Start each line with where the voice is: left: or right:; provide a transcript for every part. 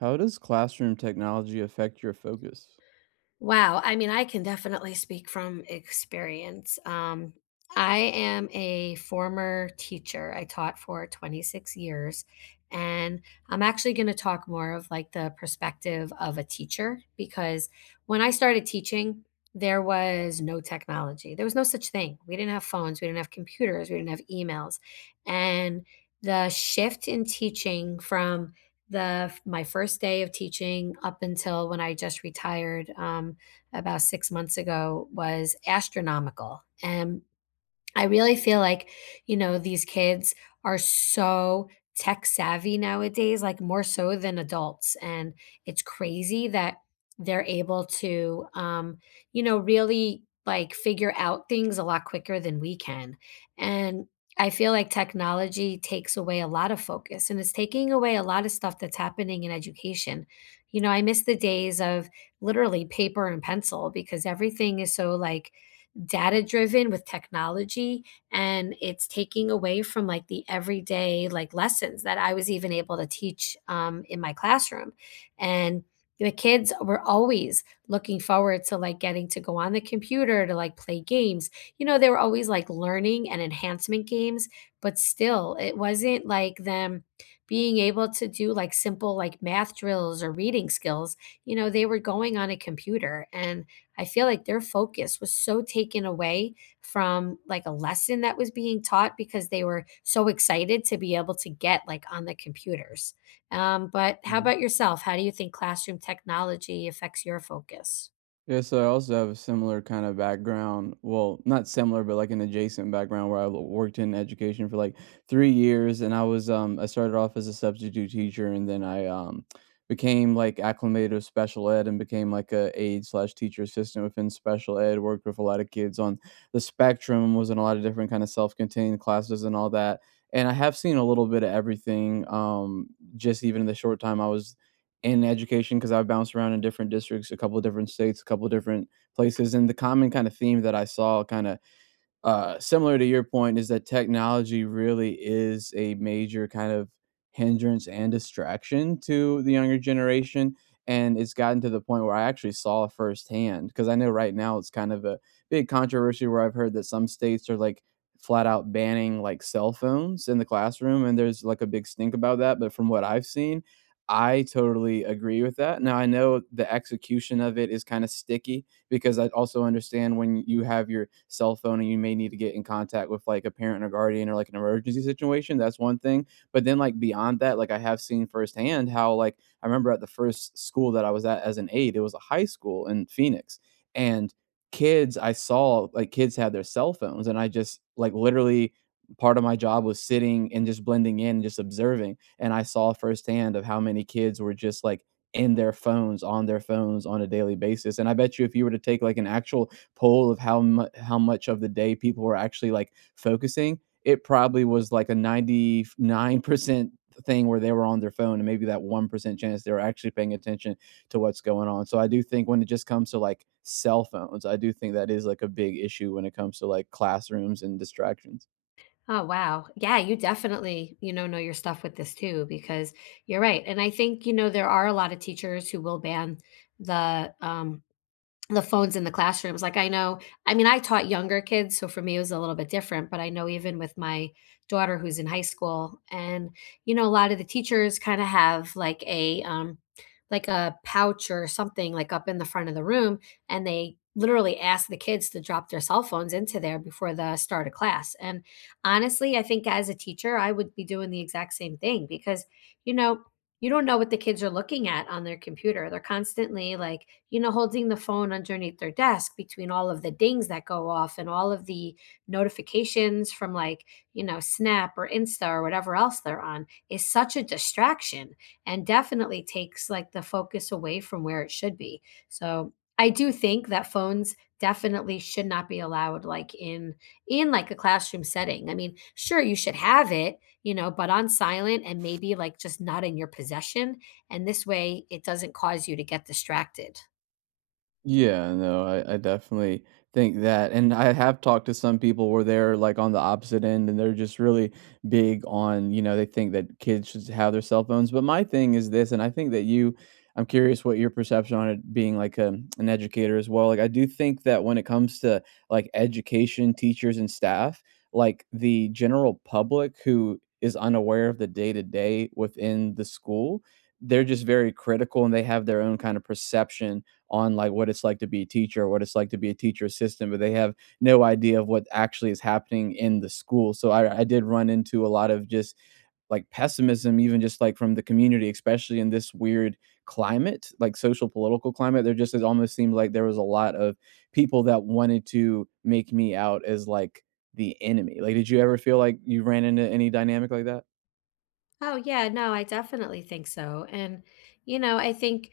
right: How does classroom technology affect your focus?
left: Wow. I mean, I can definitely speak from experience. I am a former teacher. I taught for 26 years. And I'm actually going to talk more of like the perspective of a teacher because when I started teaching, there was no technology. There was no such thing. We didn't have phones. We didn't have computers. We didn't have emails. And the shift in teaching from the my first day of teaching up until when I just retired about 6 months ago was astronomical, and I really feel like, you know, these kids are so tech savvy nowadays, like more so than adults. And it's crazy that they're able to, you know, really like figure out things a lot quicker than we can. And I feel like technology takes away a lot of focus and it's taking away a lot of stuff that's happening in education. You know, I miss the days of literally paper and pencil because everything is so like data driven with technology and it's taking away from like the everyday like lessons that I was even able to teach in my classroom and the kids were always looking forward to like getting to go on the computer to like play games. You know, they were always like learning and enhancement games, but still it wasn't like them being able to do like simple like math drills or reading skills. You know, they were going on a computer and I feel like their focus was so taken away from like a lesson that was being taught because they were so excited to be able to get like on the computers. But how
right: Mhm.
left: about yourself? How do you think classroom technology affects your focus?
right: Yeah, so I also have a similar kind of background. Well, not similar, but like an adjacent background where worked in education for like 3 years, and I started off as a substitute teacher, and then I became like acclimated with special ed and became like a aide slash teacher assistant within special ed. Worked with a lot of kids on the spectrum, was in a lot of different kind of self contained classes and all that. And I have seen a little bit of everything. Just even in the short time I was in education because I've bounced around in different districts, a couple different states, a couple different places, and the common kind of theme that I saw kind of similar to your point is that technology really is a major kind of hindrance and distraction to the younger generation. And it's gotten to the point where I actually saw it firsthand because I know right now it's kind of a big controversy where I've heard that some states are like flat out banning like cell phones in the classroom. And there's like a big stink about that. But from what I've seen, I totally agree with that. Now, I know the execution of it is kind of sticky because I also understand when you have your cell phone and you may need to get in contact with like a parent or guardian or like an emergency situation. That's one thing. But then like beyond that, like I have seen firsthand how, like, I remember at the first school that I was at as an aide, it was a high school in Phoenix. And kids, I saw like kids had their cell phones and I just like literally part of my job was sitting and just blending in and just observing, and I saw firsthand of how many kids were just like in their phones on a daily basis. And I bet you if you were to take like an actual poll of how much of the day people were actually like focusing, it probably was like a 99% thing where they were on their phone and maybe that 1% chance they were actually paying attention to what's going on. So I do think when it just comes to like cell phones, I do think that is like a big issue when it comes to like classrooms and distractions.
left: Oh, wow. Yeah, you definitely, you know your stuff with this too, because you're right. And I think, you know, there are a lot of teachers who will ban the the phones in the classrooms, like, I know. I mean, I taught younger kids, so for me, it was a little bit different, but I know even with my daughter who's in high school and, you know, a lot of the teachers kinda have like a pouch or something, like, up in the front of the room, and they literally ask the kids to drop their cell phones into there before the start of class, and honestly, I think as a teacher, I would be doing the exact same thing because, you know, you don't know what the kids are looking at on their computer. They're constantly like, you know, holding the phone underneath their desk between all of the dings that go off and all of the notifications from like, you know, Snap or Insta or whatever else they're on is such a distraction and definitely takes like the focus away from where it should be. So, I do think that phones definitely should not be allowed like in like a classroom setting. I mean, sure you should have it, you know, but on silent and maybe like just not in your possession. And this way it doesn't cause you to get distracted.
right: Yeah, no, I definitely think that. And I have talked to some people where they're like on the opposite end and they're just really big on, you know, they think that kids should have their cell phones. But my thing is this, and I think that you, I'm curious what your perception on it being like a, an educator as well. Like, I do think that when it comes to like education, teachers, and staff, like the general public who is unaware of the day to day within the school, they're just very critical and they have their own kind of perception on like what it's like to be a teacher or what it's like to be a teacher assistant, but they have no idea of what actually is happening in the school. So I did run into a lot of just like pessimism, even just like from the community, especially in this weird climate, like social political climate. There just it almost seemed like there was a lot of people that wanted to make me out as like the enemy. Like, did you ever feel like you ran into any dynamic like that?
left: Oh, yeah, no, I definitely think so. And, you know, I think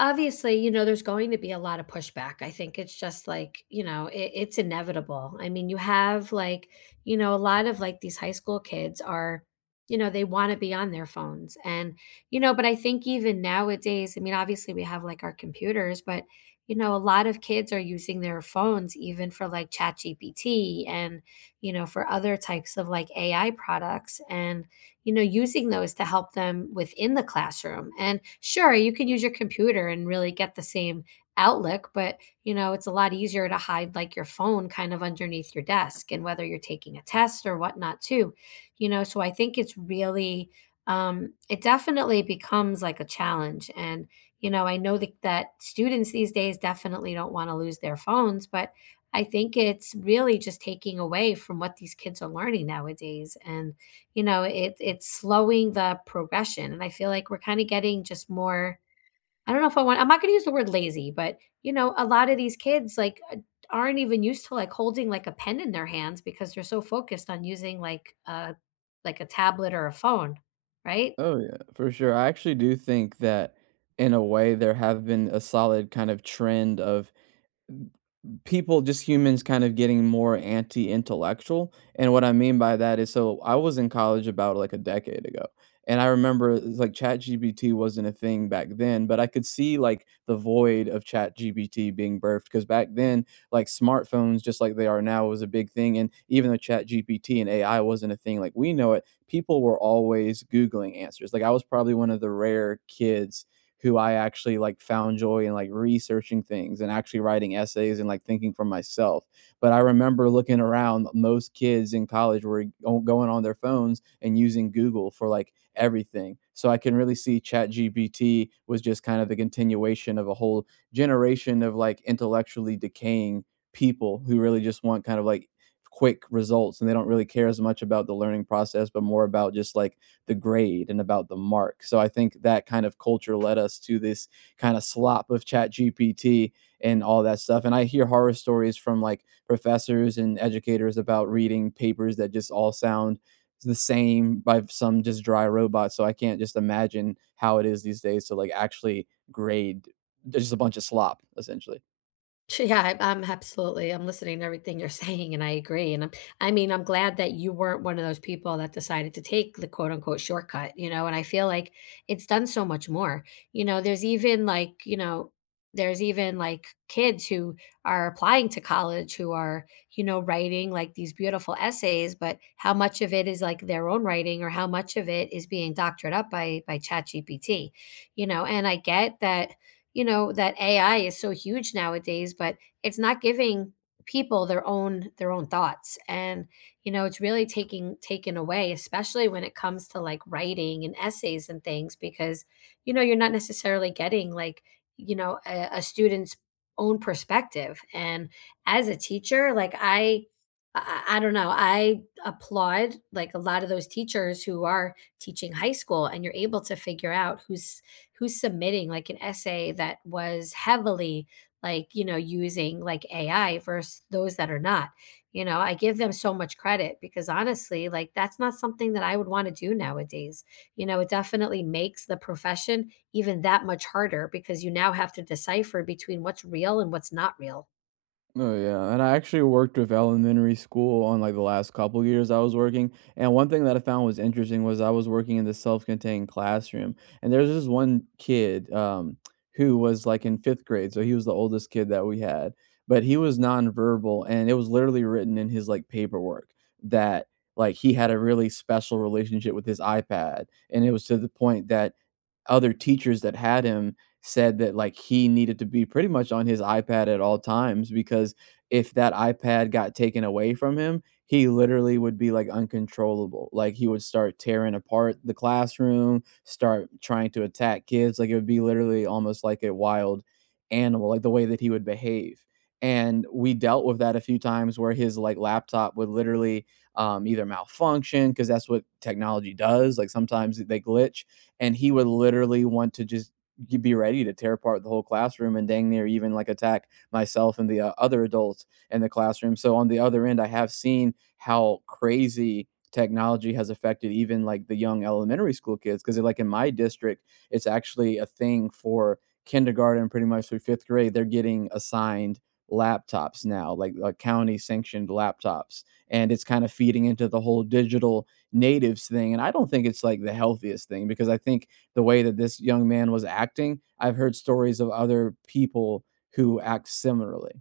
left: obviously, you know, there's going to be a lot of pushback. I think it's just like, you know, it's inevitable. I mean, you have like, you know, a lot of like these high school kids are, you know, they want to be on their phones. And, you know, but I think even nowadays, I mean, obviously we have like our computers, but, you know, a lot of kids are using their phones even for like ChatGPT and, you know, for other types of like AI products. And, you know, using those to help them within the classroom. And sure, you can use your computer and really get the same outlook, but you know, it's a lot easier to hide like your phone kind of underneath your desk and whether you're taking a test or whatnot too. You know, so I think it's really it definitely becomes like a challenge. And, you know, I know that students these days definitely don't want to lose their phones, but I think it's really just taking away from what these kids are learning nowadays. And you know, it's slowing the progression, and I feel like we're kinda getting just more. I don't know if I want I'm not gonna use the word lazy, but, you know, a lot of these kids, like, aren't even used to, like, holding, like, a pen in their hands because they're so focused on using, like, a tablet or a phone, right?
right: Oh yeah, for sure. I actually do think that in a way there have been a solid kind of trend of people, just humans kind of getting more anti-intellectual. And what I mean by that is, so I was in college about like a decade ago, and I remember it's like chat gbt wasn't a thing back then, but I could see like the void of chat gbt being birthed because back then like smartphones, just like they are now, was a big thing. And even though chat gpt and AI wasn't a thing like we know it, people were always googling answers. Like I was probably one of the rare kids who I actually like found joy in like researching things and actually writing essays and like thinking for myself. But I remember looking around, most kids in college were going on their phones and using Google for like everything. So I can really see ChatGPT was just kind of the continuation of a whole generation of like intellectually decaying people who really just want kind of like quick results, and they don't really care as much about the learning process but more about just like the grade and about the mark. So I think that kind of culture led us to this kind of slop of chat GPT and all that stuff. And I hear horror stories from like professors and educators about reading papers that just all sound the same by some just dry robot. So I can't just imagine how it is these days to like actually grade just a bunch of slop essentially.
left: Ch Yeah, I'm absolutely I'm listening to everything you're saying, and I agree, and I mean, I'm glad that you weren't one of those people that decided to take the quote, unquote, "shortcut," you know, and I feel like it's done so much more, you know, there's even, like, kids who are applying to college who are, you know, writing, like, these beautiful essays, but how much of it is, like, their own writing or how much of it is being doctored up by ChatGPT, you know, and I get that you know that AI is so huge nowadays, but it's not giving people their own thoughts, and you know it's really taking taken away, especially when it comes to like writing and essays and things, because you know you're not necessarily getting like you know a student's own perspective. And as a teacher like I don't know. I applaud like a lot of those teachers who are teaching high school and you're able to figure out who's submitting like an essay that was heavily like you know using like ai versus those that are not. You know I give them so much credit because honestly like that's not something that I would want to do nowadays. You know it definitely makes the profession even that much harder because you now have to decipher between what's real and what's not real.
right: Oh yeah, and I actually worked with elementary school on like the last couple of years I was working, and one thing that I found was interesting was I was working in the self-contained classroom, and there's this one kid who was like in fifth grade, so he was the oldest kid that we had, but he was nonverbal, and it was literally written in his like paperwork that like he had a really special relationship with his iPad, and it was to the point that other teachers that had him said that, like, he needed to be pretty much on his iPad at all times because if that iPad got taken away from him, he literally would be, like, uncontrollable. Like, he would start tearing apart the classroom, start trying to attack kids, like, it would be literally almost like a wild animal, like, the way that he would behave, and we dealt with that a few times where his, like, laptop would literally, either malfunction, because that's what technology does, like, sometimes they glitch, and he would literally want to just be ready to tear apart the whole classroom and dang near even like attack myself and the other adults in the classroom. So on the other end, I have seen how crazy technology has affected even like the young elementary school kids because like in my district, it's actually a thing for kindergarten pretty much through fifth grade. They're getting assigned laptops now, like county sanctioned laptops, and it's kind of feeding into the whole digital natives thing. And I don't think it's like the healthiest thing because I think the way that this young man was acting, I've heard stories of other people who act similarly.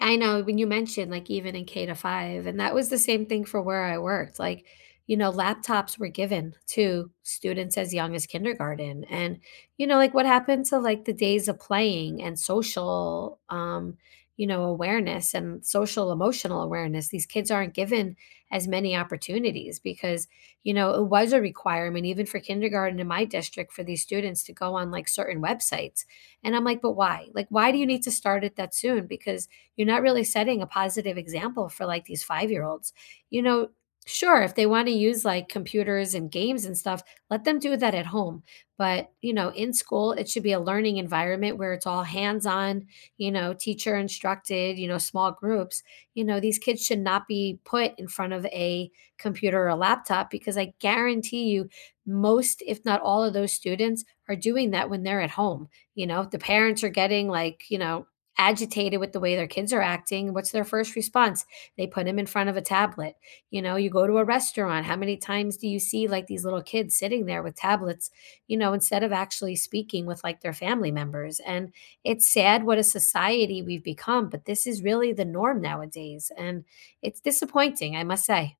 left: I know when you mentioned like even in K to five, and that was the same thing for where I worked. Like, you know, laptops were given to students as young as kindergarten. And, you know, like what happened to like the days of playing and social you know, awareness and social emotional awareness. These kids aren't given as many opportunities because, you know, it was a requirement even for kindergarten in my district for these students to go on like certain websites. And I'm like, but why? Like, why do you need to start it that soon? Because you're not really setting a positive example for like these 5 year olds. You know, sure, if they want to use like computers and games and stuff, let them do that at home. But, you know, in school, it should be a learning environment where it's all hands on, you know, teacher instructed, you know, small groups. You know, these kids should not be put in front of a computer or a laptop because I guarantee you, most, if not all of those students are doing that when they're at home. You know, the parents are getting like, you know, agitated with the way their kids are acting, what's their first response? They put them in front of a tablet. You know, you go to a restaurant, how many times do you see like these little kids sitting there with tablets, you know, instead of actually speaking with like their family members? And it's sad what a society we've become, but this is really the norm nowadays. And it's disappointing, I must say.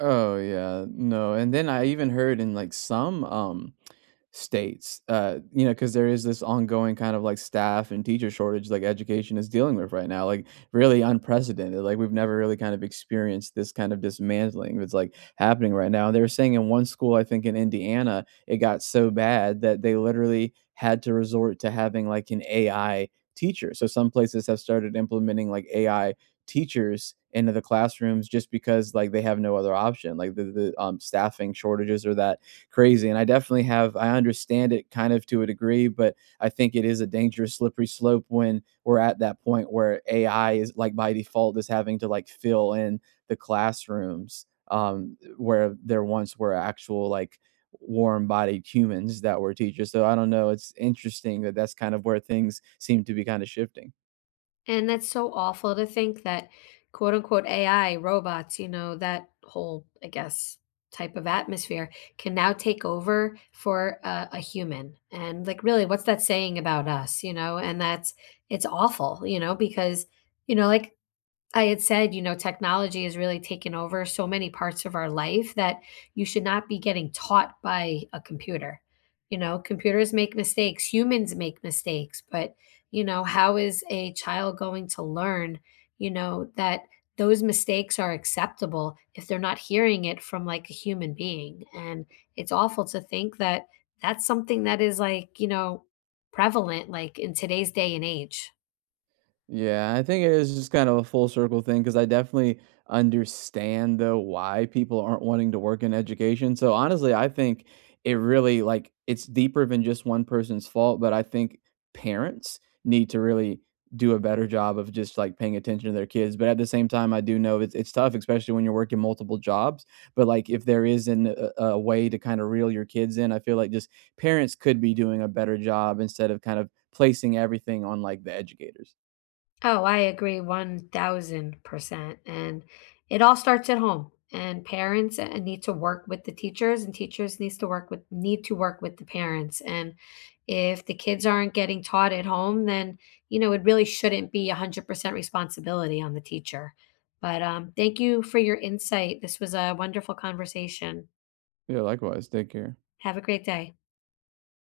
right: Oh yeah, no. And then I even heard in like some states you know, because there is this ongoing kind of like staff and teacher shortage like education is dealing with right now, like really unprecedented, like we've never really kind of experienced this kind of dismantling that's like happening right now. They were saying in one school, I think in Indiana, it got so bad that they literally had to resort to having like an AI teacher. So some places have started implementing like AI teachers into the classrooms just because like they have no other option, like the staffing shortages or that crazy. And I definitely have, I understand it kind of to a degree, but I think it is a dangerous slippery slope when we're at that point where AI is like by default is having to like fill in the classrooms where there once were actual like warm bodied humans that were teachers. So I don't know. It's interesting that that's kind of where things seem to be kind of shifting.
left: And that's so awful to think that quote unquote AI robots, you know, that whole, I guess, type of atmosphere can now take over for a human. And like, really, what's that saying about us, you know? And that's, it's awful, you know, because, you know, like I had said, you know, technology has really taken over so many parts of our life that you should not be getting taught by a computer. You know, computers make mistakes, humans make mistakes, but, you know, how is a child going to learn, you know, that those mistakes are acceptable if they're not hearing it from like a human being? And it's awful to think that that's something that is like, you know, prevalent like in today's day and age.
right: Yeah, I think it is just kind of a full circle thing because I definitely understand though why people aren't wanting to work in education. So honestly, I think it really like it's deeper than just one person's fault, but I think parents need to really do a better job of just like paying attention to their kids. But at the same time, I do know it's tough, especially when you're working multiple jobs. But like if there is an, a way to kind of reel your kids in, I feel like just parents could be doing a better job instead of kind of placing everything on like the educators.
left: Oh, I agree 1000%. And it all starts at home. And parents need to work with the teachers and teachers need to work with the parents. And if the kids aren't getting taught at home, then you know it really shouldn't be 100% responsibility on the teacher. But thank you for your insight. This was a wonderful conversation.
right: Yeah, likewise. Take care.
left: Have a great day.